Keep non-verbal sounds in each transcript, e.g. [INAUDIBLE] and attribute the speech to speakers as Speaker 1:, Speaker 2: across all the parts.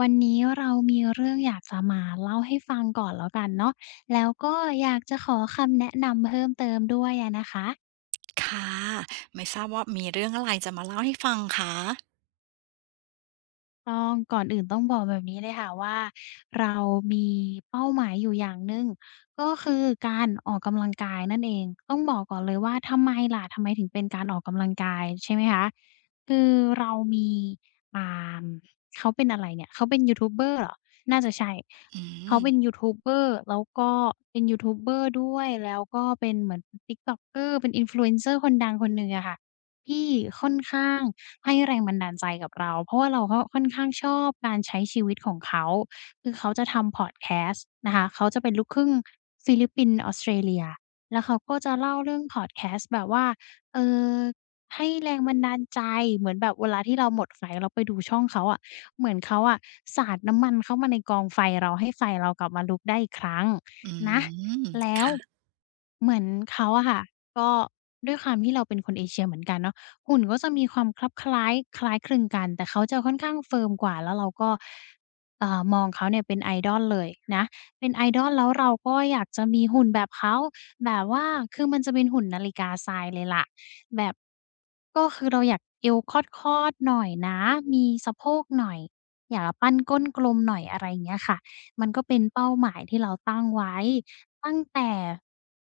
Speaker 1: วันนี้เรามีเรื่องอยากจะมาเล่าให้ฟังก่อนแล้วกันเนาะแล้วก็อยากจะขอคำแนะนำเพิ่มเติมด้วยอะนะคะ
Speaker 2: ค่ะไม่ทราบว่ามีเรื่องอะไรจะมาเล่าให้ฟังคะ
Speaker 1: ต้องก่อนอื่นต้องบอกแบบนี้เลยค่ะว่าเรามีเป้าหมายอยู่อย่างหนึ่งก็คือการออกกำลังกายนั่นเองต้องบอกก่อนเลยว่าทำไมล่ะทำไมถึงเป็นการออกกำลังกายใช่ไหมคะคือเรามีอ่าเขาเป็นอะไรเนี่ยเขาเป็นยูทูบเบอร์เหรอน่าจะใช่
Speaker 2: อื
Speaker 1: เขา
Speaker 2: ม
Speaker 1: เป็นยูทูบเบอร์แล้วก็เป็นยูทูบเบอร์ด้วยแล้วก็เป็นเหมือน TikToker เป็น Influencer คนดังคนหนึ่งอะค่ะที่ค่อนข้าง ให้แรงบันดาลใจกับเราเพราะว่าเราก็ค่อนข้างชอบการใช้ชีวิตของเขาคือเขาจะทำพอดแคสต์นะคะเขาจะเป็นลูกครึ่งฟิลิปปินส์ออสเตรเลียแล้วเขาก็จะเล่าเรื่องพอดแคสต์แบบว่าเอ่อให้แรงบันดาลใจเหมือนแบบเวลาที่เราหมดไฟเราไปดูช่องเขาอะเหมือนเขาอะสาดน้ำมันเข้ามาในกองไฟเราให้ไฟเรากลับมาลุกได้อีกครั้ง
Speaker 2: อื
Speaker 1: นะ
Speaker 2: ม
Speaker 1: แล้ว
Speaker 2: ค่ะ
Speaker 1: เหมือนเขาอะค่ะก็ด้วยความที่เราเป็นคนเอเชียเหมือนกันเนาะ หุ่นก็จะมีความคลับคล้ายคล้ายคลึงกันแต่เขาจะค่อนข้างเฟิร์มกว่าแล้วเราก็มองเขาเนี่ยเป็น idol เลยนะเป็น idol แล้วเราก็อยากจะมีหุ่นแบบเขาแบบว่าคือมันจะเป็นหุ่นนาฬิกาทรายเลยล่ะแบบก็คือเราอยากเอวคอดๆหน่อยนะมีสะโพกหน่อยอยากปั้นก้นกลมหน่อยอะไรอย่างเงี้ยค่ะมันก็เป็นเป้าหมายที่เราตั้งไว้ ตั้งแต่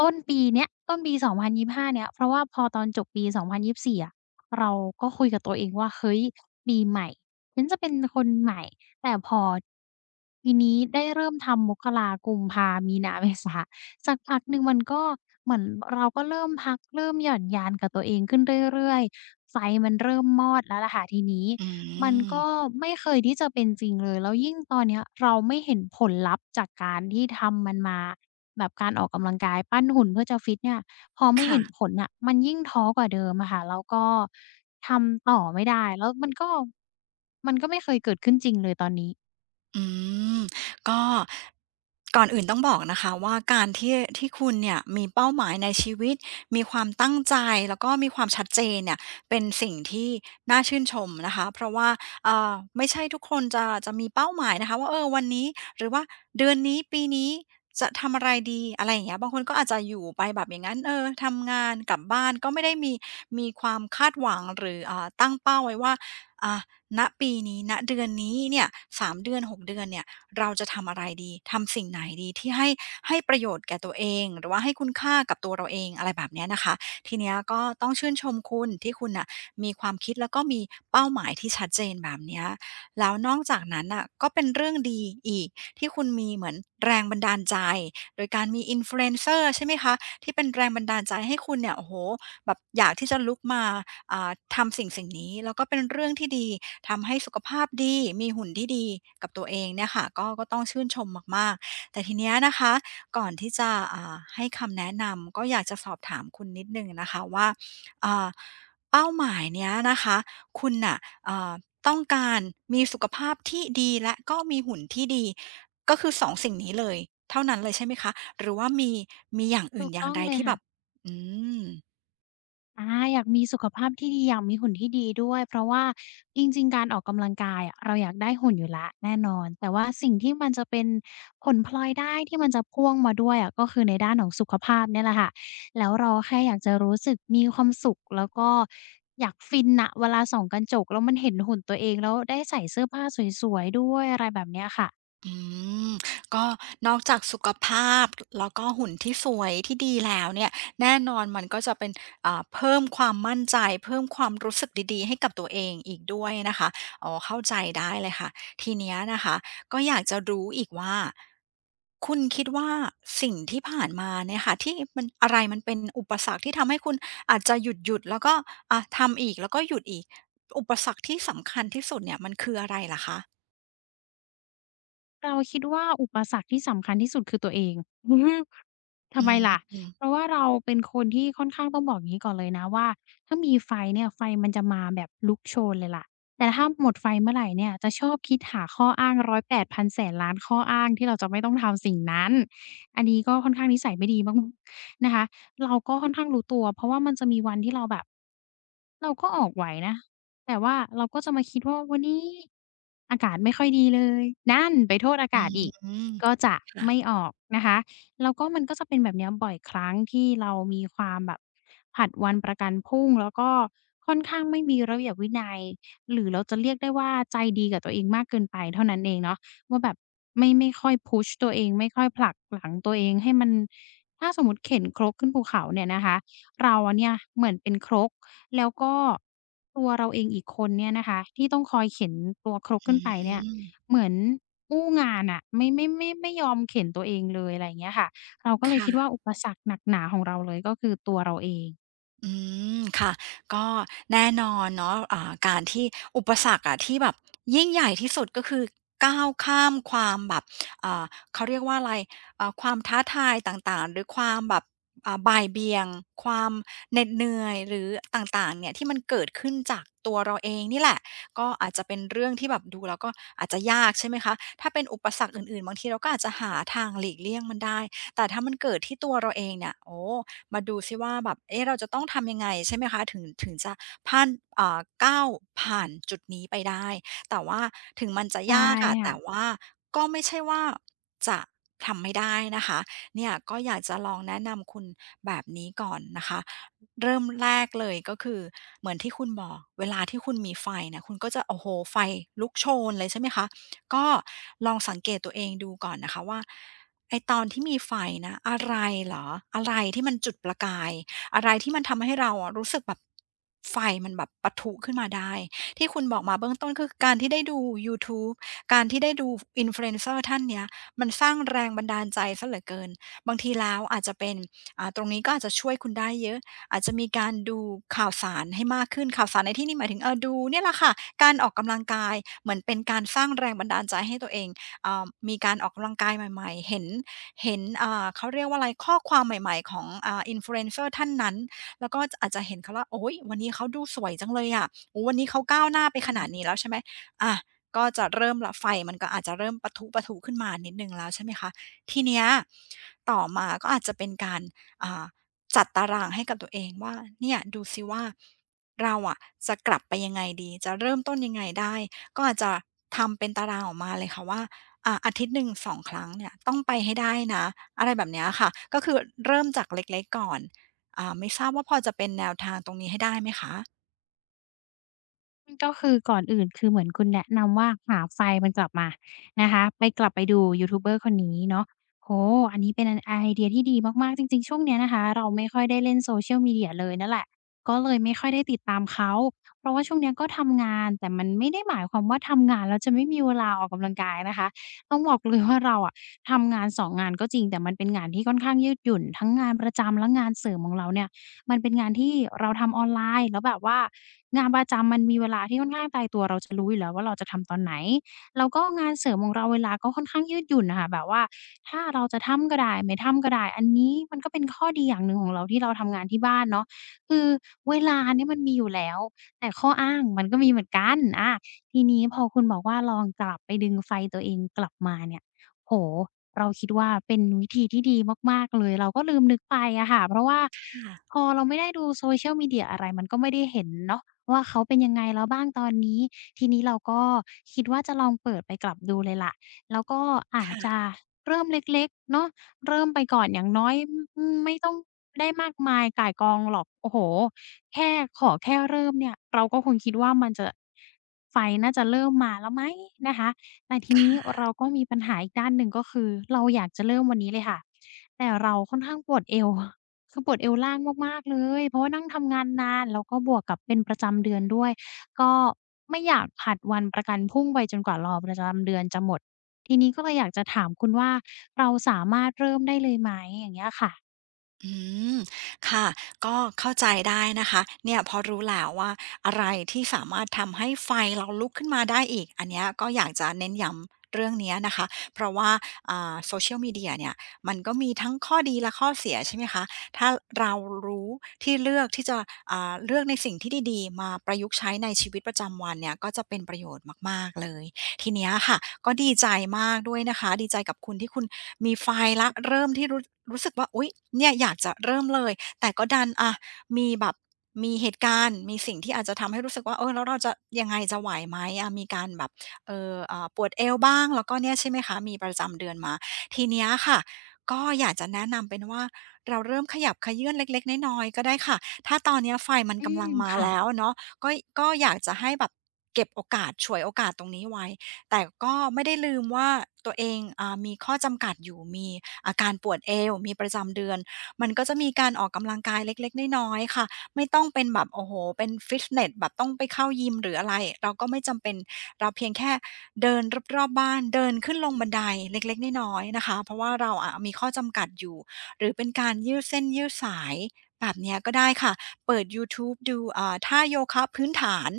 Speaker 1: ต้นปีเนี้ยต้นปี2025เนี่ยเพราะว่าพอตอนจบปี2024องพันยี่สิบสี่อะเราก็คุยกับตัวเองว่าเฮ้ยปีใหม่ฉันจะเป็นคนใหม่แต่พอปีนี้ได้เริ่มทำมกรากุมภามีนาเมษาสักพักหนึ่งมันก็เหมือนเราก็เริ่มพักเริ่มหย่อนยานกับตัวเองขึ้นเรื่อยๆไฟมันเริ่มมอดแล้วล่ะค่ะทีนี้
Speaker 2: อื
Speaker 1: มัน
Speaker 2: ม
Speaker 1: ก็ไม่เคยที่จะเป็นจริงเลยแล้วยิ่งตอนเนี้ยเราไม่เห็นผลลัพธ์จากการที่ทำมันมา แบบการออกกำลังกายปั้นหุ่นเพื่อจะฟิตเนี่ยพอไม่เห็
Speaker 2: ค่ะ
Speaker 1: นผลน่ะมันยิ่งท้อกว่าเดิมอะค่ะแล้วก็ทำต่อไม่ได้แล้วมันก็ไม่เคยเกิดขึ้นจริงเลยตอนนี้
Speaker 2: อืมก็ก่อนอื่นต้องบอกนะคะว่าการที่คุณเนี่ยมีเป้าหมายในชีวิตมีความตั้งใจแล้วก็มีความชัดเจนเนี่ยเป็นสิ่งที่น่าชื่นชมนะคะเพราะว่าเอ่อไม่ใช่ทุกคนจะมีเป้าหมายนะคะว่าเออวันนี้หรือว่าเดือนนี้ปีนี้จะทำอะไรดีอะไรอย่างเงี้ยบางคนก็อาจจะอยู่ไปแบบอย่างงั้นเออทำงานกลับบ้านก็ไม่ได้มีความคาดหวังหรือตั้งเป้าไว้ว่าอ่า ณปีนี้ณเดือนนี้เนี่ย3เดือน6เดือนเนี่ยเราจะทำอะไรดีทำสิ่งไหนดีที่ให้ประโยชน์แก่ตัวเองหรือว่าให้คุณค่ากับตัวเราเองอะไรแบบเนี้ยนะคะทีเนี้ยก็ต้องชื่นชมคุณที่คุณน่ะมีความคิดแล้วก็มีเป้าหมายที่ชัดเจนแบบเนี้ยแล้วนอกจากนั้นน่ะก็เป็นเรื่องดีอีกที่คุณมีเหมือนแรงบันดาลใจโดยการมี Influencer ใช่ไหมคะที่เป็นแรงบันดาลใจให้คุณเนี่ยโอ้โหแบบอยากที่จะลุกมา ทำสิ่งนี้แล้วก็เป็นเรื่องที่ดีทำให้สุขภาพดีมีหุ่นที่ดีกับตัวเองเนี่ยค่ะก็ต้องชื่นชมมากๆแต่ทีเนี้ยนะคะก่อนที่จะให้คำแนะนำก็อยากจะสอบถามคุณนิดนึงนะคะว่าอ่าเป้าหมายเนี้ยนะคะคุณน่ะอ่าต้องการมีสุขภาพที่ดีและก็มีหุ่นที่ดีก็คือสองสิ่งนี้เลยเท่านั้นเลยใช่ไหมคะหรือว่ามีอย่างอื่
Speaker 1: ถู
Speaker 2: น
Speaker 1: ก
Speaker 2: อย่า
Speaker 1: ต้
Speaker 2: ง
Speaker 1: อง
Speaker 2: ใด
Speaker 1: เลย
Speaker 2: ที่แบ
Speaker 1: ค่ะ
Speaker 2: บอืม
Speaker 1: อาอยากมีสุขภาพที่ดีอยากมีหุ่นที่ดีด้วยเพราะว่าจริงๆการออกกำลังกายอะเราอยากได้หุ่นอยู่แล้วแน่นอนแต่ว่าสิ่งที่มันจะเป็นผลพลอยได้ที่มันจะพ่วงมาด้วยอะก็คือในด้านของสุขภาพเนี่ยแหละค่ะแล้วเราแค่อยากจะรู้สึกมีความสุขแล้วก็อยากฟินน่ะเวลาส่องกระจกแล้วมันเห็นหุ่นตัวเองแล้วได้ใส่เสื้อผ้าสวยๆด้วยอะไรแบบเนี้ยค่ะ
Speaker 2: อืมก็นอกจากสุขภาพแล้วก็หุ่นที่สวยที่ดีแล้วเนี่ยแน่นอนมันก็จะเป็นเพิ่มความมั่นใจเพิ่มความรู้สึกดีๆให้กับตัวเองอีกด้วยนะคะอ๋อเข้าใจได้เลยค่ะทีเนี้ยนะคะก็อยากจะรู้อีกว่าคุณคิดว่าสิ่งที่ผ่านมาเนี่ยค่ะที่มันอะไรมันเป็นอุปสรรคที่ทำให้คุณอาจจะหยุดๆแล้วก็ทำอีกแล้วก็หยุดอีกอุปสรรคที่สำคัญที่สุดเนี่ยมันคืออะไรเหรอคะ
Speaker 1: เราคิดว่าอุปสรรคที่สำคัญที่สุดคือตัวเอง [LAUGHS] อือฮึทำ
Speaker 2: อื
Speaker 1: ไมล่ะ
Speaker 2: ม
Speaker 1: เพราะว่าเราเป็นคนที่ค่อนข้างต้องบอกอย่างงี้ก่อนเลยนะว่าถ้ามีไฟเนี่ยไฟมันจะมาแบบลุกโชนเลยล่ะแต่ถ้าหมดไฟเมื่อไรเนี่ยจะชอบคิดหาข้ออ้างรอยแปดพันแสนล้านข้ออ้างที่เราจะไม่ต้องทำสิ่งนั้น อันนี้ก็ค่อนข้างนิสัยไม่ดีมาก [LAUGHS] นะคะเราก็ค่อนข้างรู้ตัวเพราะว่ามันจะมีวันที่เราแบบเราก็ออกไหวนะ แต่ว่าเราก็จะมาคิดว่าวันนี้อากาศไม่ค่อยดีเลยนั่นไปโทษอา
Speaker 2: อื
Speaker 1: กาศอีก
Speaker 2: ม
Speaker 1: ก็จะไม่
Speaker 2: ค่ะ
Speaker 1: ออกนะคะแล้วก็มันก็จะเป็นแบบเนี้ยบ่อยครั้งที่เรามีความแบบผลัดวันประกันพรุ่งแล้วก็ค่อนข้างไม่มีระเบียบวินัยหรือเราจะเรียกได้ว่าใจดีกับตัวเองมากเกินไปเท่านั้นเองเนาะว่าแบบไม่ค่อยพุชตัวเองไม่ค่อยผลักหลังตัวเองให้มันถ้าสมมุติเข็นครกขึ้นภูเขาเนี่ยนะคะเราอะเนี่ยเหมือนเป็นครก แล้วก็ตัวเราเองอีกคนเนี่ยนะคะที่ต้องคอยเข็นตัวครกขึ้
Speaker 2: อื
Speaker 1: นไปเนี่ย
Speaker 2: ม
Speaker 1: เหมือนอู้งานอะไม่ยอมเข็นตัวเองเลยอะไรอย่างเงี้ยค่ะเราก็เลย
Speaker 2: ค่ะ
Speaker 1: คิดว่าอุปสรรคหนักหนาของเราเลยก็คือตัวเราเอง
Speaker 2: อืมค่ะก็แน่นอนเนาะการที่อุปสรรคอะที่แบบยิ่งใหญ่ที่สุดก็คือก้าวข้ามความแบบอ่าเขาเรียกว่าอะไรความท้าทายต่างๆหรือความแบบบ่ายเบี่ยงความเหน็ดเหนื่อยหรือต่างๆเนี่ยที่มันเกิดขึ้นจากตัวเราเองนี่แหละก็อาจจะเป็นเรื่องที่แบบดูแล้วก็อาจจะยากใช่ไหมคะถ้าเป็นอุปสรรคอื่นๆบางทีเราก็อาจจะหาทางหลีกเลี่ยงมันได้แต่ถ้ามันเกิดที่ตัวเราเองเนี่ยโอ้ มาดูซิว่าแบบเอ๊ะเราจะต้องทำยังไงใช่ไหมคะ ถึงจะผ่านก้าวผ่านจุดนี้ไปได้แต่ว่าถึงมันจะ
Speaker 1: ใช่
Speaker 2: ยากอะแต่
Speaker 1: ค่ะ
Speaker 2: ว่าก็ไม่ใช่ว่าจะทำไม่ได้นะคะเนี่ยก็อยากจะลองแนะนำคุณแบบนี้ก่อนนะคะ เริ่มแรกเลยก็คือเหมือนที่คุณบอกเวลาที่คุณมีไฟเนี่ยคุณก็จะโอ้โฮไฟลุกโชนเลยใช่ไหมคะ ก็ลองสังเกตตัวเองดูก่อนนะคะว่าไอ้ตอนที่มีไฟนะอะไรเหรออะไรที่มันจุดประกายอะไรที่มันทำให้เราอะรู้สึกแบบไฟมันแบบปะทุขึ้นมาได้ที่คุณบอกมาเบื้องต้นคือการที่ได้ดู YouTube การที่ได้ดู Influencer ท่านเนี้ยมันสร้างแรงบันดาลใจสีเหลือเกินบางทีแล้วอาจจะเป็นตรงนี้ก็อาจจะช่วยคุณได้เยอะ อาจจะมีการดูข่าวสารให้มากขึ้นข่าวสารในที่นี้หมายถึงดูเนี่ยแหละค่ะการออกกำลังกายเหมือนเป็นการสร้างแรงบันดาลใจให้ตัวเองมีการออกกำลังกายใหม่ๆเห็นเขาเรียกว่าอะไรข้อความใหม่ๆของInfluencer ท่านนั้นแล้วก็จอาจจะเห็นเขาว่าโอ๊ยวันนี้เขาดูสวยจังเลยอะโอ้วันนี้เขาก้าวหน้าไปขนา
Speaker 1: ค่ะ
Speaker 2: ดนี้แล้วใช่ไหมอาก็จะเริ่มละไฟมันก็อาจจะเริ่มปะทุๆขึ้นมานิดหนึ่งแล้วใช่ไหมคะทีเนี้ยต่อมาก็อาจจะเป็นการอ่า จัดตารางให้กับตัวเองว่าเนี่ยดูซิว่าเราอะจะกลับไปยังไงดีจะเริ่มต้นยังไงได้ก็อาจจะทำเป็นตารางออกมาเลยค่ะว่าอาทิตย์หนึ่ง2ครั้งเนี่ยต้องไปให้ได้นะอะไรแบบเนี้ยค่ะก็คือเริ่มจากเล็กๆก่อนไม่ทราบว่าพอจะเป็นแนวทางตรงนี้ให้ได้ไหมคะ
Speaker 1: ก็คือก่อนอื่นคือเหมือนคุณแนะนำว่าหาไฟล์มันกลับมานะคะไปกลับไปดูยูทูบเบอร์คนนี้เนาะโอ้โฮอันนี้เป็นไอเดียที่ดีมากๆจริงๆช่วงเนี้ยนะคะเราไม่ค่อยได้เล่น Social Media เลยนั่นแหละก็เลยไม่ค่อยได้ติดตามเขาเพราะว่าช่วงเนี้ยก็ทำงานแต่มันไม่ได้หมายความว่าทำงานแล้วจะไม่มีเวลาออกกำลังกายนะคะต้องบอกเลยว่าเราอะทำงาน2งงานก็จริงแต่มันเป็นงานที่ค่อนข้างยืดหยุ่นทั้งงานประจำและงานเสริมของเราเนี่ย มันเป็นงานที่เราทำออนไลน์แล้วแบบว่างานประจำมันมีเวลาที่ค่อนข้างตายตัวเราจะรู้อยู่แล้วว่าเราจะทำตอนไหนแล้วก็งานเสริมของเราเวลาก็ค่อนข้างยืดหยุ่นน่ะค่ะแบบว่าถ้าเราจะทำก็ได้ไม่ทำก็ได้อันนี้มันก็เป็นข้อดีอย่างหนึ่งของเราที่เราทำงานที่บ้านเนาะคือเวลาเนี่ยมันมีอยู่แล้วแต่ข้ออ้างมันก็มีเหมือนกันทีนี้พอคุณบอกว่าลองกลับไปดึงไฟตัวเองกลับมาเนี่ยโอ้โฮเราคิดว่าเป็นวิธีที่ดีมากๆเลยเราก็ลืมนึกไปอะค่ะเพราะว่า
Speaker 2: ค่ะ
Speaker 1: พอเราไม่ได้ดู social media อะไรมันก็ไม่ได้เห็นเนาะว่าเขาเป็นยังไงแล้วบ้างตอนนี้ทีนี้เราก็คิดว่าจะลองเปิดไปกลับดูเลยแหละแล้วก็อาจจะ
Speaker 2: ค่ะ
Speaker 1: เริ่มเล็กๆเนาะเริ่มไปก่อนอย่างน้อยไม่ต้องได้มากมายก่ายกองหรอกโอ้โฮแค่ขอแค่เริ่มเนี่ยเราก็คงคิดว่ามันจะไฟน่าจะเริ่มมาแล้วไหมนะคะแต่ทีนี้เราก็มีปัญหาอีกด้านหนึ่งก็คือเราอยากจะเริ่มวันนี้เลยค่ะแต่เราค่อนข้างปวดเอว คือปวดเอวล่างมากๆเลยเพราะว่านั่งทำงานนานแล้วก็บวกกับเป็นประจำเดือนด้วยก็ไม่อยากผลัดวันประกันพรุ่งไปจนกว่ารอประจำเดือนจะหมดทีนี้ก็เลยอยากจะถามคุณว่าเราสามารถเริ่มได้เลยไหมอย่างเงี้ยค่ะ
Speaker 2: อืมค่ะก็เข้าใจได้นะคะเนี่ยพอรู้แล้วว่าอะไรที่สามารถทำให้ไฟเราลุกขึ้นมาได้อีกอันเนี้ยก็อยากจะเน้นย้ำเรื่องเนี้ยนะคะเพราะว่าSocial Media เชียลมีเดียเนี่ยมันก็มีทั้งข้อดีและข้อเสียใช่ไหมคะถ้าเรารู้ที่เลือกที่จะเลือกในสิ่งที่ดีๆมาประยุกต์ใช้ในชีวิตประจำวันเนี่ยก็จะเป็นประโยชน์มากๆเลย ทีเนี้ยค่ะก็ดีใจมากด้วยนะคะดีใจกับคุณที่คุณมีไฟล์แล้วเริ่มที่รู้รู้สึกว่าอุ๊ยเนี่ยอยากจะเริ่มเลยแต่ก็ดันอะมีแบบมีเหตุการณ์มีสิ่งที่อาจจะทำให้รู้สึกว่าเออแล้วเราจะยังไงจะไหวไหมอะมีการแบบปวดเอวบ้างแล้วก็เนี่ยใช่ไหมคะมีประจำเดือนมาทีเนี้ยค่ะก็อยากจะแนะนำเป็นว่าเราเริ่มขยับเขยื้อนเล็กๆน้อยๆก็ได้ค่ะถ้าตอนเนี้ยไฟมัน
Speaker 1: อื
Speaker 2: กำลัง
Speaker 1: ม
Speaker 2: มา
Speaker 1: ค่ะ
Speaker 2: แล้วเนาะก็ก็อยากจะให้แบบเก็บโอกาสฉวยโอกาสตรงนี้ไว้ แต่ก็ไม่ได้ลืมว่าตัวเองอามีข้อจำกัดอยู่มีอาการปวดเอวมีประจำเดือนมันก็จะมีการออกกำลังกายเล็กๆน้อยๆค่ะไม่ต้องเป็นแบบโอ้โฮเป็นฟิตเนสแบบต้องไปเข้ายิมหรืออะไรเราก็ไม่จำเป็นเราเพียงแค่เดินรอบๆบ้านเดินขึ้นลงบันไดเล็กๆน้อยๆนะคะเพราะว่าเราอะมีข้อจำกัดอยู่หรือเป็นการยืดเส้นยืดสายแบบเนี้ยก็ได้ค่ะเปิดยูทูบดูท่าโยคะพื้นฐาน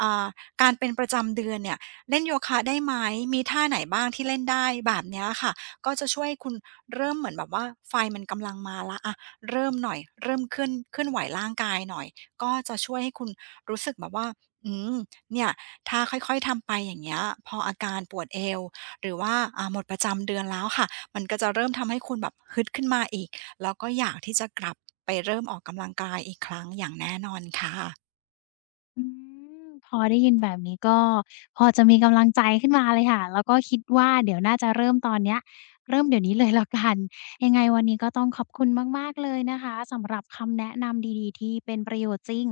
Speaker 2: อ่าการเป็นประจำเดือนเนี่ย เล่นโยคะได้ไหมมีท่าไหนบ้างที่เล่นได้แบบเนี้ยค่ะก็จะช่วยให้คุณเริ่มเหมือนแบบว่าไฟมันกำลังมาแล้วอะเริ่มหน่อยเริ่มเคลื่อนไหวร่างกายหน่อยก็จะช่วยให้คุณรู้สึกแบบว่าอืมเนี่ยถ้าค่อยๆทำไปอย่างเงี้ยพออาการปวดเอวหรือว่าหมดประจำเดือนแล้วค่ะมันก็จะเริ่มทำให้คุณแบบฮึดขึ้นมาอีกแล้วก็อยากที่จะกลับไปเริ่มออกกำลังกายอีกครั้งอย่างแน่นอนค่ะ
Speaker 1: อืมพอได้ยินแบบนี้ก็พอจะมีกำลังใจขึ้นมาเลยค่ะแล้วก็คิดว่าเดี๋ยวน่าจะเริ่มตอนเนี้ยเริ่มเดี๋ยวนี้เลยแล้วกันยังไงวันนี้ก็ต้องขอบคุณมากๆเลยนะคะสำหรับคำแนะนำดีๆที่เป็นประโยชน์จริง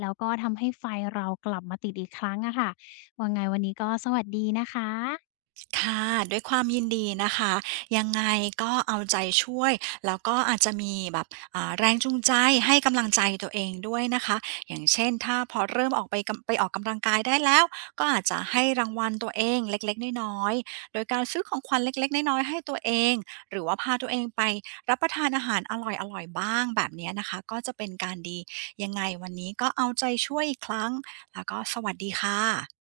Speaker 1: แล้วก็ทำให้ไฟเรากลับมาติดอีกครั้งอะค่ะว่าไงวันนี้ก็สวัสดีนะคะ
Speaker 2: ค่ะด้วยความยินดีนะคะยังไงก็เอาใจช่วยแล้วก็อาจจะมีแบบแรงจูงใจให้กำลังใจตัวเองด้วยนะคะอย่างเช่นถ้าพอเริ่มออกไปกำไปออกกำลังกายได้แล้วก็อาจจะให้รางวัลตัวเองเล็กๆน้อยๆโดยการซื้อของขวัญเล็กๆน้อยๆให้ตัวเองหรือว่าพาตัวเองไปรับประทานอาหารอร่อยๆบ้างแบบเนี้ยนะคะก็จะเป็นการดียังไงวันนี้ก็เอาใจช่วยอีกครั้งแล้วก็สวัสดีค่ะ